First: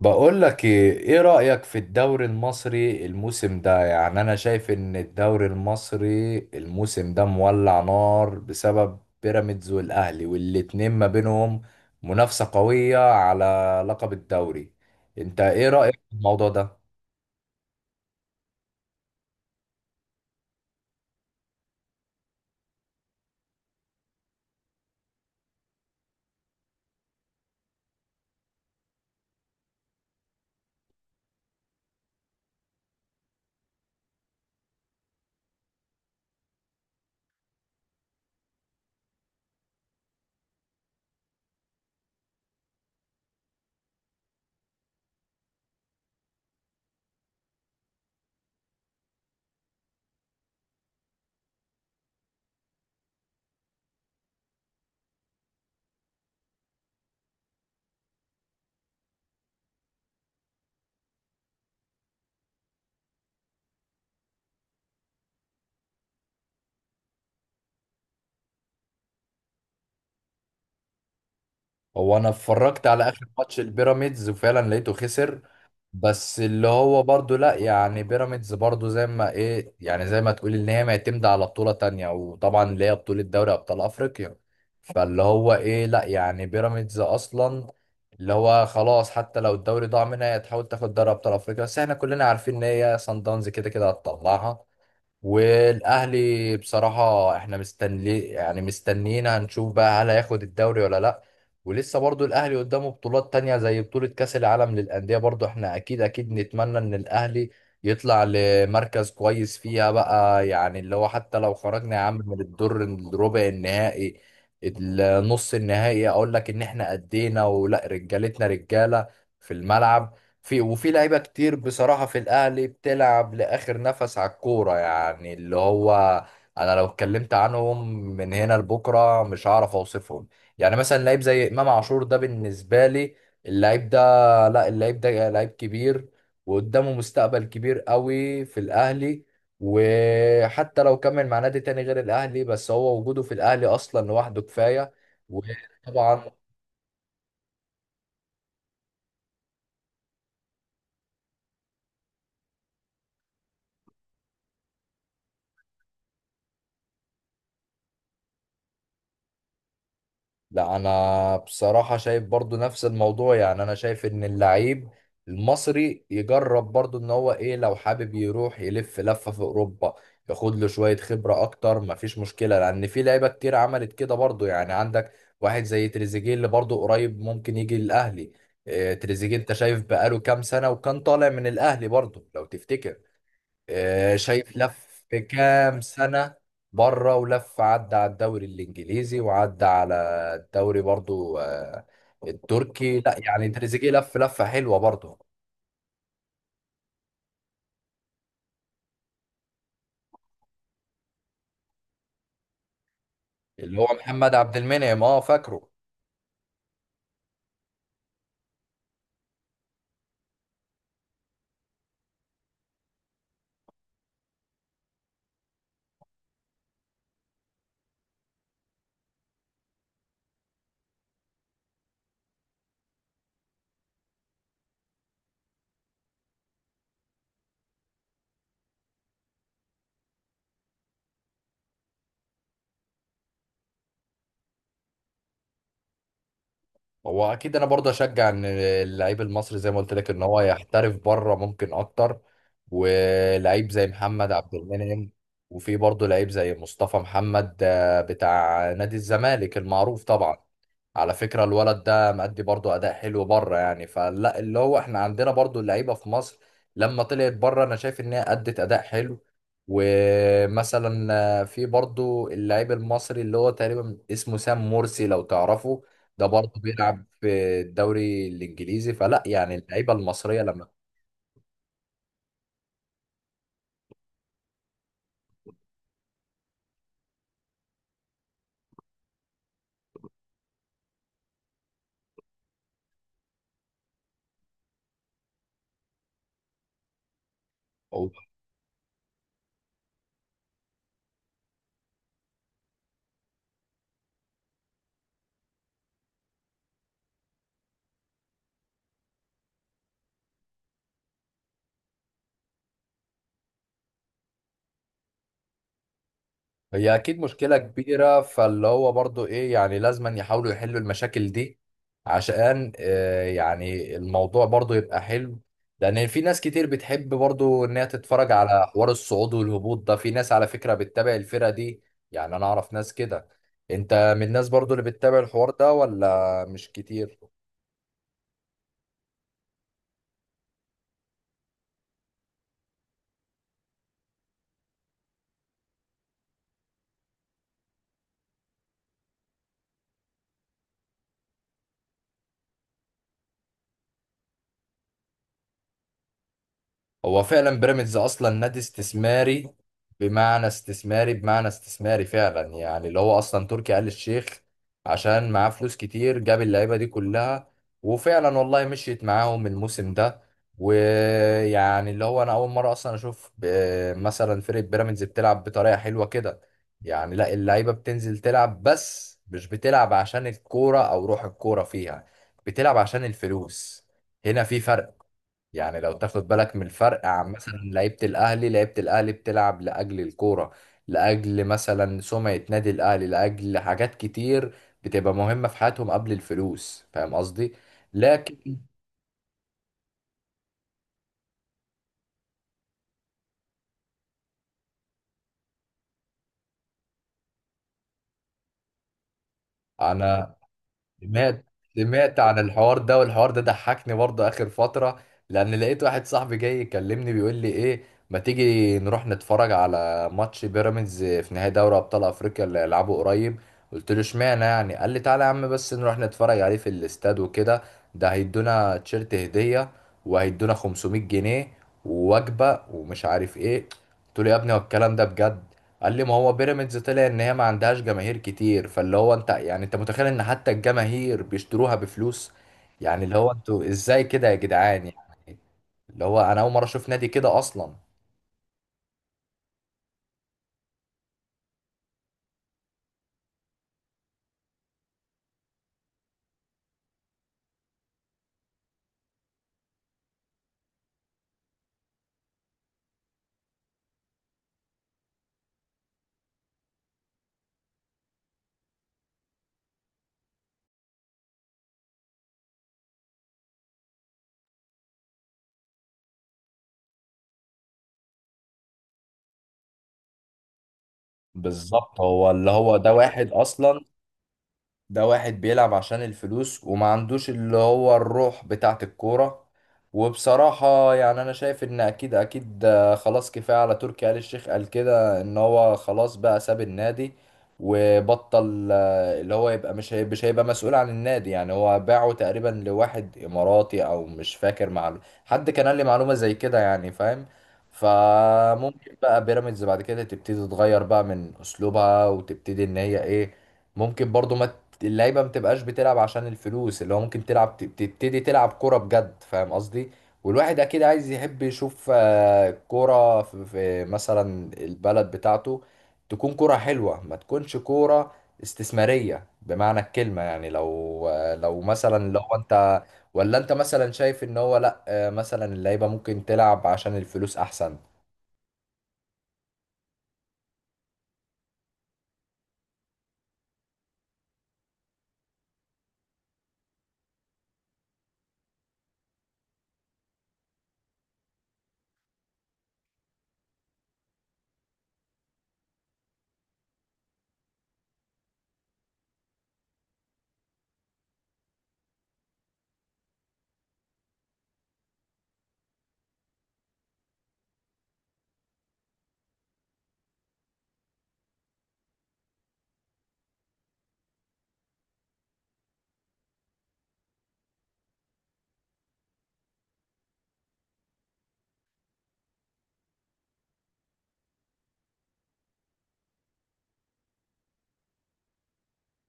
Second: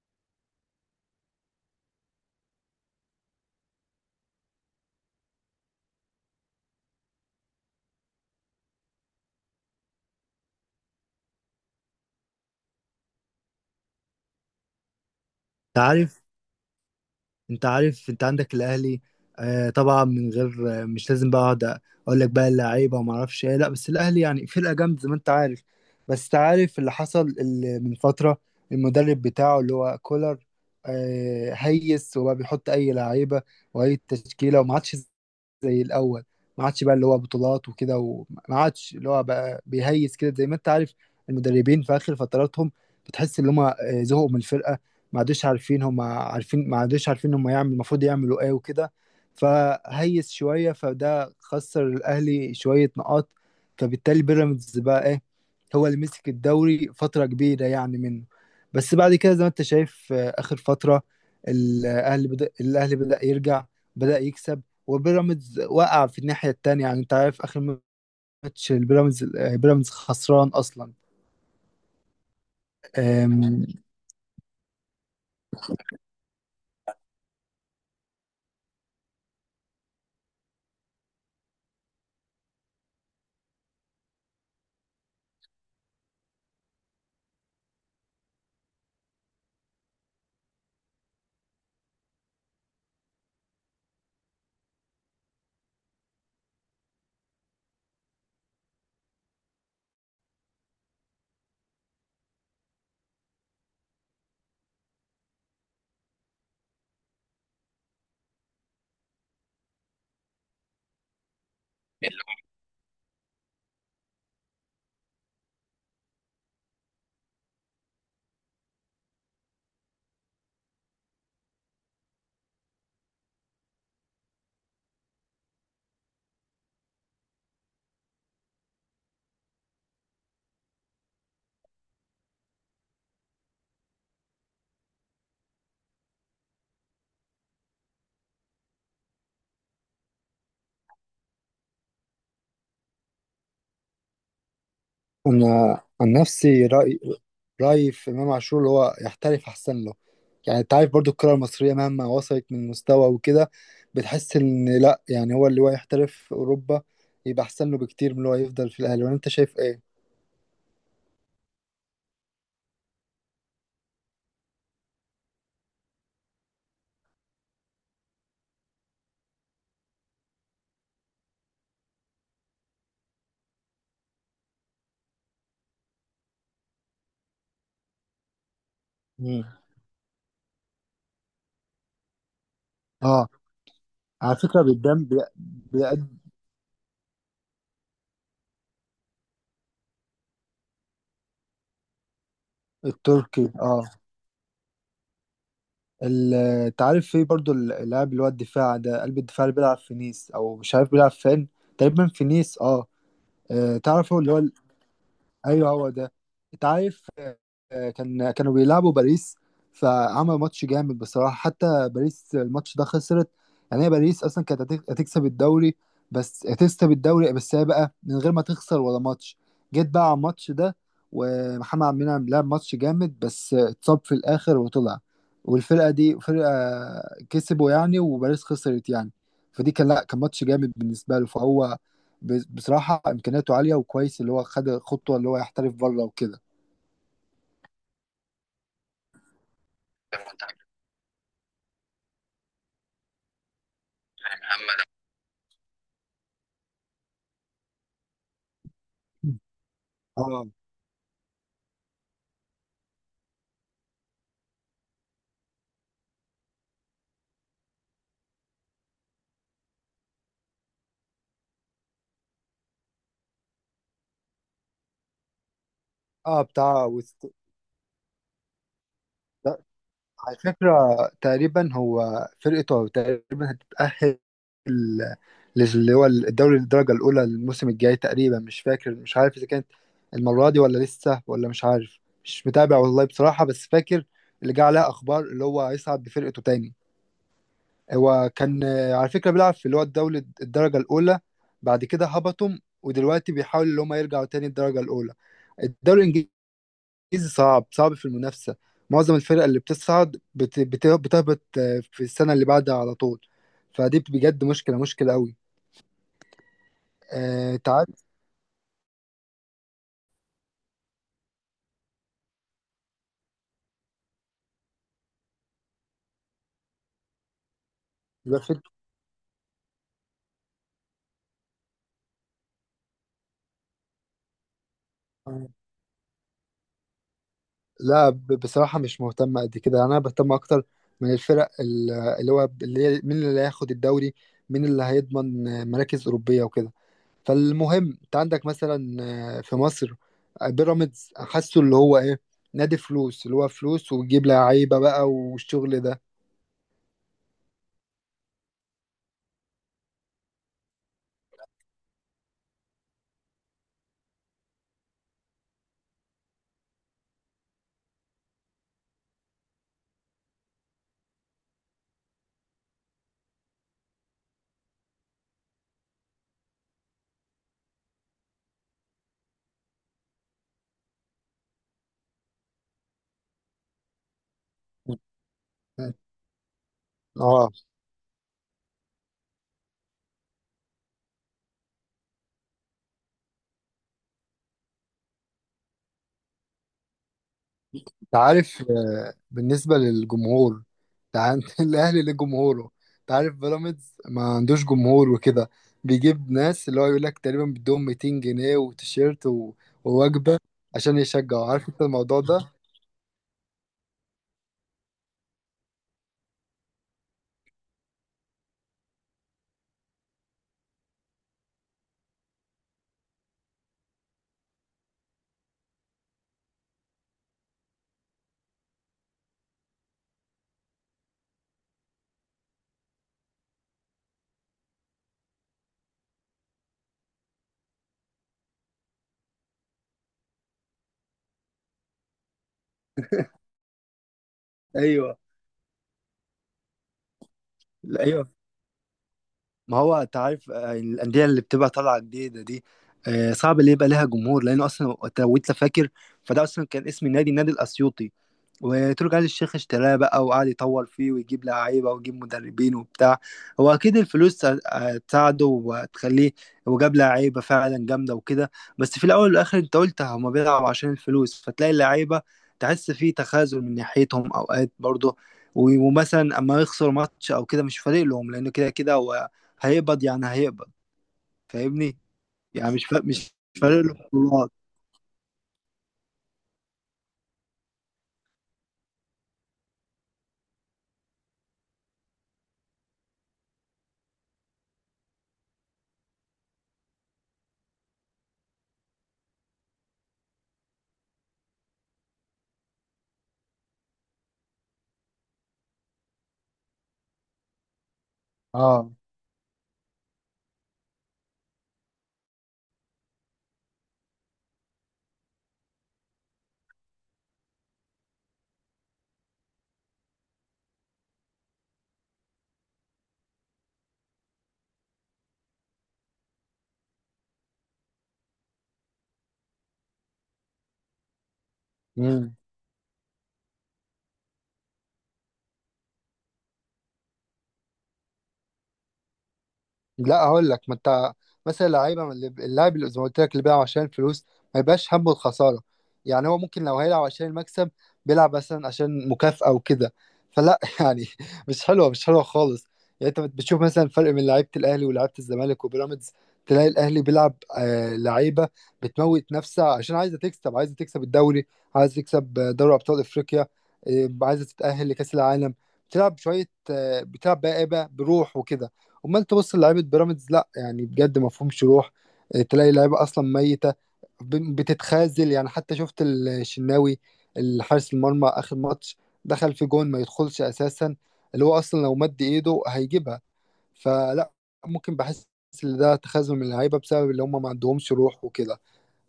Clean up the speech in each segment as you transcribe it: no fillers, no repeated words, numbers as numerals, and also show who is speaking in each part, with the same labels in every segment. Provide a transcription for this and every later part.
Speaker 1: بقول لك ايه رأيك في الدوري المصري الموسم ده، يعني انا شايف ان الدوري المصري الموسم ده مولع نار بسبب بيراميدز والاهلي، والاتنين ما بينهم منافسة قوية على لقب الدوري. انت ايه
Speaker 2: انت
Speaker 1: رأيك في
Speaker 2: عارف
Speaker 1: الموضوع ده؟
Speaker 2: انت عارف انت عندك الاهلي. آه طبعا، من غير آه، مش لازم بقى اقعد اقول لك بقى اللعيبه وما اعرفش ايه. لا بس الاهلي يعني فرقه جامده زي ما انت عارف. بس انت عارف اللي حصل اللي من فتره، المدرب بتاعه اللي هو كولر آه هيس، وبقى بيحط اي لعيبه واي تشكيله، وما عادش زي الاول. ما عادش بقى اللي هو بطولات وكده، وما عادش اللي هو بقى بيهيس كده. زي ما انت عارف، المدربين في اخر فتراتهم بتحس ان هم زهقوا من الفرقه، ما عادوش عارفين هم يعمل المفروض يعملوا ايه وكده. فهيس شوية، فده خسر الأهلي شوية نقاط. فبالتالي بيراميدز بقى ايه، هو اللي مسك الدوري فترة كبيرة يعني منه. بس بعد كده زي ما انت شايف، آخر فترة الأهلي بدأ يرجع، بدأ يكسب، وبيراميدز وقع في الناحية التانية. يعني انت عارف آخر ماتش البيراميدز، بيراميدز خسران أصلا.
Speaker 1: هو انا اتفرجت على اخر ماتش
Speaker 2: آم،
Speaker 1: البيراميدز وفعلا لقيته خسر، بس اللي هو برضو لا يعني بيراميدز برضو زي ما ايه يعني زي ما تقول ان هي معتمدة على بطولة تانية، وطبعا اللي هي بطولة دوري ابطال افريقيا. فاللي هو ايه لا يعني بيراميدز اصلا اللي هو خلاص حتى لو الدوري ضاع منها هي تحاول تاخد دوري ابطال افريقيا، بس احنا كلنا عارفين ان هي سان داونز كده كده هتطلعها. والاهلي بصراحه احنا مستنيين هنشوف بقى هل هياخد الدوري ولا لا. ولسه برضو الاهلي قدامه بطولات تانية زي بطوله كاس العالم للانديه، برضو احنا اكيد اكيد نتمنى ان الاهلي يطلع لمركز كويس فيها بقى. يعني اللي هو حتى لو خرجنا يا عم من الدور الربع النهائي، النص النهائي، اقول لك ان احنا ادينا ولا رجالتنا رجاله في الملعب. في لعيبة كتير بصراحة في الأهلي بتلعب لآخر نفس على الكورة. يعني اللي هو أنا لو اتكلمت عنهم من هنا لبكرة مش هعرف أوصفهم. يعني مثلا لعيب زي إمام عاشور ده بالنسبة لي اللعيب ده، لا اللعيب ده لعيب كبير وقدامه مستقبل كبير قوي في الأهلي. وحتى لو كمل مع نادي تاني غير الأهلي، بس هو وجوده في الأهلي أصلا لوحده كفاية.
Speaker 2: أنا عن
Speaker 1: وطبعا
Speaker 2: نفسي رأيي في إمام عاشور اللي هو يحترف أحسن له. يعني أنت عارف برضو الكرة المصرية مهما وصلت من مستوى وكده، بتحس إن لأ، يعني هو اللي هو يحترف في أوروبا يبقى أحسن له بكتير من اللي هو يفضل في الأهلي. وأنت شايف إيه؟
Speaker 1: لا انا بصراحة شايف برضو نفس الموضوع. يعني انا شايف ان اللعيب المصري يجرب برضو ان هو ايه لو حابب يروح يلف لفة في اوروبا ياخد له شوية خبرة اكتر، مفيش مشكلة، لان في لعيبة كتير عملت كده برضو. يعني عندك واحد زي تريزيجيه اللي برضو قريب ممكن يجي الاهلي. تريزيجيه انت
Speaker 2: مم.
Speaker 1: شايف بقاله كام سنة وكان طالع من الاهلي برضو لو تفتكر.
Speaker 2: اه، على
Speaker 1: شايف
Speaker 2: فكرة
Speaker 1: لف
Speaker 2: بيدام
Speaker 1: في كام
Speaker 2: بيقد
Speaker 1: سنة بره ولف عدى على الدوري الإنجليزي، وعدى على الدوري برضو التركي. لا يعني
Speaker 2: التركي، اه.
Speaker 1: تريزيجيه لف لفة حلوة برضو.
Speaker 2: ال- انت عارف في برضو اللاعب اللي هو الدفاع ده، قلب الدفاع اللي بيلعب في نيس او مش عارف بيلعب فين، تقريبا في نيس، اه.
Speaker 1: اللي هو
Speaker 2: تعرف هو اللي
Speaker 1: محمد
Speaker 2: هو،
Speaker 1: عبد المنعم اه فاكره.
Speaker 2: ايوه هو ده. انت عارف، كانوا بيلعبوا باريس، فعمل ماتش جامد بصراحه. حتى باريس الماتش ده خسرت. يعني هي باريس اصلا كانت هتكسب الدوري، بس هتكسب الدوري بس هي بقى من غير ما تخسر ولا ماتش. جيت بقى على الماتش ده ومحمد عبد المنعم لعب ماتش جامد، بس اتصاب في الاخر وطلع، والفرقه دي فرقه كسبوا يعني وباريس خسرت يعني. فدي كان لا، كان ماتش جامد بالنسبه له. فهو بصراحة إمكانياته عالية، وكويس اللي هو خد خطوة اللي هو يحترف بره وكده.
Speaker 1: هو اكيد انا برضه اشجع ان اللعيب المصري زي ما قلت لك ان هو يحترف بره ممكن اكتر. ولعيب زي محمد عبد المنعم، وفي برضه لعيب زي مصطفى محمد بتاع نادي الزمالك المعروف طبعا.
Speaker 2: اه،
Speaker 1: على فكرة الولد ده مأدي برضه اداء حلو بره. يعني فلا اللي هو احنا عندنا برضه اللعيبة في مصر لما طلعت بره انا شايف ان هي ادت اداء حلو. ومثلا في برضه اللعيب المصري اللي هو تقريبا اسمه سام مرسي لو تعرفه، ده
Speaker 2: اه،
Speaker 1: برضه
Speaker 2: بتاع
Speaker 1: بيلعب
Speaker 2: وست...
Speaker 1: في الدوري الانجليزي. فلا يعني
Speaker 2: لا،
Speaker 1: اللعيبه
Speaker 2: على
Speaker 1: المصريه لما
Speaker 2: فكرة تقريبا هو فرقته تقريبا هتتأهل اللي هو الدوري الدرجة الأولى الموسم الجاي، تقريبا مش فاكر، مش عارف إذا كانت المرة دي ولا لسه، ولا مش عارف مش متابع والله بصراحة. بس فاكر اللي جه عليها أخبار اللي هو هيصعد بفرقته تاني.
Speaker 1: بتبقى- over،
Speaker 2: هو كان، على فكرة بيلعب في اللي هو الدولة الدرجة الأولى، بعد كده هبطهم، ودلوقتي بيحاولوا اللي هم يرجعوا تاني الدرجة الأولى. الدوري الإنجليزي صعب، صعب في المنافسة. معظم الفرق اللي بتصعد بتهبط، في السنة اللي بعدها على طول. فدي بجد مشكلة، مشكلة قوي.
Speaker 1: هي اكيد مشكله
Speaker 2: أنت عارف
Speaker 1: كبيره. فاللي هو برضه ايه، يعني لازم يحاولوا يحلوا المشاكل دي عشان يعني الموضوع برضه يبقى حلو. لان في ناس كتير بتحب برضه ان هي تتفرج
Speaker 2: يبقى
Speaker 1: على حوار الصعود والهبوط ده، في ناس على فكره بتتابع الفرقه دي. يعني انا اعرف ناس كده. انت من الناس برضه اللي بتتابع
Speaker 2: آه،
Speaker 1: الحوار ده ولا مش كتير؟
Speaker 2: لا، بصراحة مش مهتم قد كده. أنا بهتم أكتر من اللي هو اللي هي مين اللي هياخد الدوري، مين اللي هيضمن، مراكز أوروبية وكده. فالمهم انت عندك مثلا، في مصر، بيراميدز حاسه اللي هو ايه، نادي فلوس، اللي هو فلوس وتجيب لعيبه بقى والشغل ده.
Speaker 1: هو فعلا بيراميدز اصلا نادي استثماري. بمعنى استثماري فعلا، يعني اللي هو اصلا تركي آل الشيخ عشان معاه فلوس كتير جاب اللعيبه دي كلها. وفعلا والله مشيت معاهم الموسم ده. ويعني اللي هو انا اول مره اصلا اشوف مثلا فرقه بيراميدز بتلعب بطريقه حلوه كده. يعني لا اللعيبه بتنزل تلعب بس مش بتلعب عشان الكوره او روح الكوره فيها، بتلعب عشان الفلوس. هنا في فرق. يعني لو تاخد بالك من الفرق عن
Speaker 2: اه،
Speaker 1: مثلا لعيبة الأهلي، لعيبة الأهلي بتلعب لأجل الكورة، لأجل مثلا سمعة نادي الأهلي، لأجل حاجات كتير بتبقى مهمة في حياتهم قبل الفلوس. فاهم قصدي؟
Speaker 2: انت
Speaker 1: لكن
Speaker 2: عارف بالنسبه للجمهور. انت عن- الاهلي ليه جمهوره، انت عارف بيراميدز ما عندوش جمهور وكده. بيجيب ناس اللي هو يقول لك تقريبا بدهم 200 جنيه وتيشيرت
Speaker 1: أنا
Speaker 2: ووجبه عشان
Speaker 1: سمعت
Speaker 2: يشجعوا. عارف انت الموضوع
Speaker 1: سمعت عن
Speaker 2: ده؟
Speaker 1: الحوار ده، والحوار ده ضحكني برضه آخر فترة. لأن لقيت واحد صاحبي جاي يكلمني بيقول لي إيه، ما تيجي نروح نتفرج على ماتش بيراميدز في نهائي دوري أبطال أفريقيا اللي هيلعبه قريب. قلت له اشمعنى يعني؟ قال لي تعالى يا عم بس نروح نتفرج عليه في الاستاد وكده، ده هيدونا تيشيرت هدية وهيدونا 500 جنيه ووجبة ومش عارف إيه. قلت له يا ابني هو الكلام ده بجد؟ قال لي ما هو بيراميدز طلع ان هي ما عندهاش جماهير كتير. فاللي هو انت يعني انت متخيل ان حتى الجماهير بيشتروها بفلوس؟ يعني اللي هو انتوا ازاي كده يا جدعان
Speaker 2: ايوه.
Speaker 1: يعني. اللي هو انا اول مره اشوف نادي كده اصلا.
Speaker 2: لا، ايوه. ما هو انت عارف الانديه اللي بتبقى طالعه جديده دي، صعب اللي يبقى لها جمهور، لانه اصلا لو انت فاكر فده اصلا كان اسم النادي النادي الاسيوطي، وتركي آل الشيخ اشتراه بقى وقعد يطور فيه ويجيب لعيبة ويجيب مدربين وبتاع. هو أكيد الفلوس هتساعده وهتخليه، وجاب لعيبة فعلا جامدة وكده. بس في الأول والآخر أنت قلت هما بيلعبوا عشان الفلوس، فتلاقي اللعيبة تحس فيه تخاذل من ناحيتهم أوقات برضه. ومثلا أما يخسر ماتش أو كده مش فارق لهم، لأنه كده كده هو هيقبض، يعني هيقبض. فاهمني؟
Speaker 1: بالظبط، هو اللي
Speaker 2: يعني
Speaker 1: هو ده
Speaker 2: مش
Speaker 1: واحد
Speaker 2: فارق
Speaker 1: اصلا،
Speaker 2: له البطولات.
Speaker 1: ده واحد بيلعب عشان الفلوس وما عندوش اللي هو الروح بتاعت الكورة. وبصراحة يعني أنا شايف إن أكيد أكيد خلاص كفاية على تركي آل الشيخ. قال كده إن هو خلاص بقى ساب النادي وبطل اللي هو يبقى مش مش هيبقى مسؤول عن النادي. يعني هو باعه تقريبا لواحد إماراتي أو مش فاكر، مع حد كان قال لي معلومة زي كده، يعني فاهم.
Speaker 2: اه.
Speaker 1: فممكن بقى بيراميدز بعد كده تبتدي تتغير بقى من أسلوبها وتبتدي إن هي إيه، ممكن برضو ما اللعيبه ما بتبقاش بتلعب عشان الفلوس، اللي هو ممكن تلعب تبتدي تلعب كوره بجد. فاهم قصدي؟ والواحد اكيد عايز يحب يشوف كوره في في مثلا البلد بتاعته تكون كوره حلوه، ما تكونش كوره استثماريه بمعنى الكلمه. يعني لو لو مثلا لو انت، ولا انت مثلا شايف ان هو لا مثلا اللعيبه ممكن تلعب عشان الفلوس احسن؟
Speaker 2: لا، هقول لك، ما انت مثلا لعيبه من اللاعب اللي زي ما قلت لك اللي بيلعب عشان الفلوس ما يبقاش همه الخساره. يعني هو ممكن لو هيلعب عشان المكسب، بيلعب مثلا عشان مكافاه وكده. فلا يعني مش حلوه، مش حلوه خالص. يعني انت بتشوف مثلا الفرق بين لعيبه الاهلي ولعيبه الزمالك وبيراميدز. تلاقي الاهلي بيلعب آه لعيبه بتموت نفسها عشان عايزه تكسب، عايزه تكسب الدوري، عايزه تكسب دوري ابطال افريقيا، عايزه تتاهل لكاس العالم. بتلعب شويه بتلعب بقى ايه بقى بروح وكده. امال تبص لعيبه بيراميدز، لا يعني بجد ما فيهمش روح. تلاقي لعيبه اصلا ميته، بتتخاذل يعني. حتى شفت الشناوي الحارس المرمى اخر ماتش دخل في جون ما يدخلش اساسا، اللي هو اصلا لو مد ايده هيجيبها. فلا، ممكن بحس ان ده تخاذل من اللعيبه بسبب اللي هم ما عندهمش روح وكده.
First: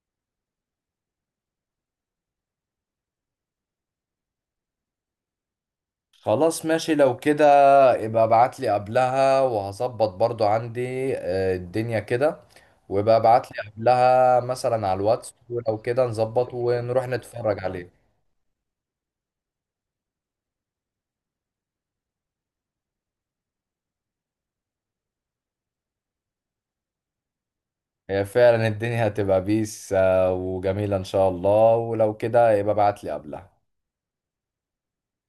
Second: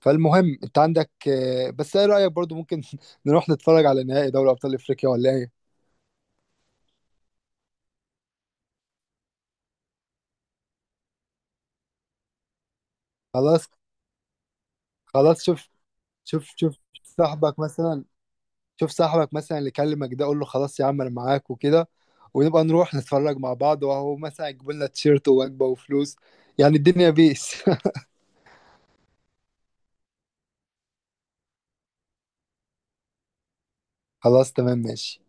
Speaker 2: فالمهم انت عندك بس ايه رايك برضو ممكن نروح نتفرج على نهائي دوري ابطال افريقيا ولا ايه؟
Speaker 1: خلاص ماشي، لو كده يبقى ابعت لي قبلها وهظبط برضو عندي الدنيا كده. ويبقى ابعت لي
Speaker 2: خلاص،
Speaker 1: قبلها مثلا على الواتس،
Speaker 2: خلاص.
Speaker 1: ولو كده نظبط
Speaker 2: شوف
Speaker 1: ونروح
Speaker 2: صاحبك
Speaker 1: نتفرج
Speaker 2: مثلا،
Speaker 1: عليه.
Speaker 2: شوف صاحبك مثلا اللي كلمك ده، قول له خلاص يا عم انا معاك وكده، ونبقى نروح نتفرج مع بعض، وهو مثلا يجيب لنا تيشيرت ووجبه وفلوس. يعني الدنيا بيس.
Speaker 1: هي فعلا الدنيا هتبقى بيس وجميلة ان شاء الله، ولو كده يبقى ابعت لي قبلها.
Speaker 2: خلاص تمام ماشي.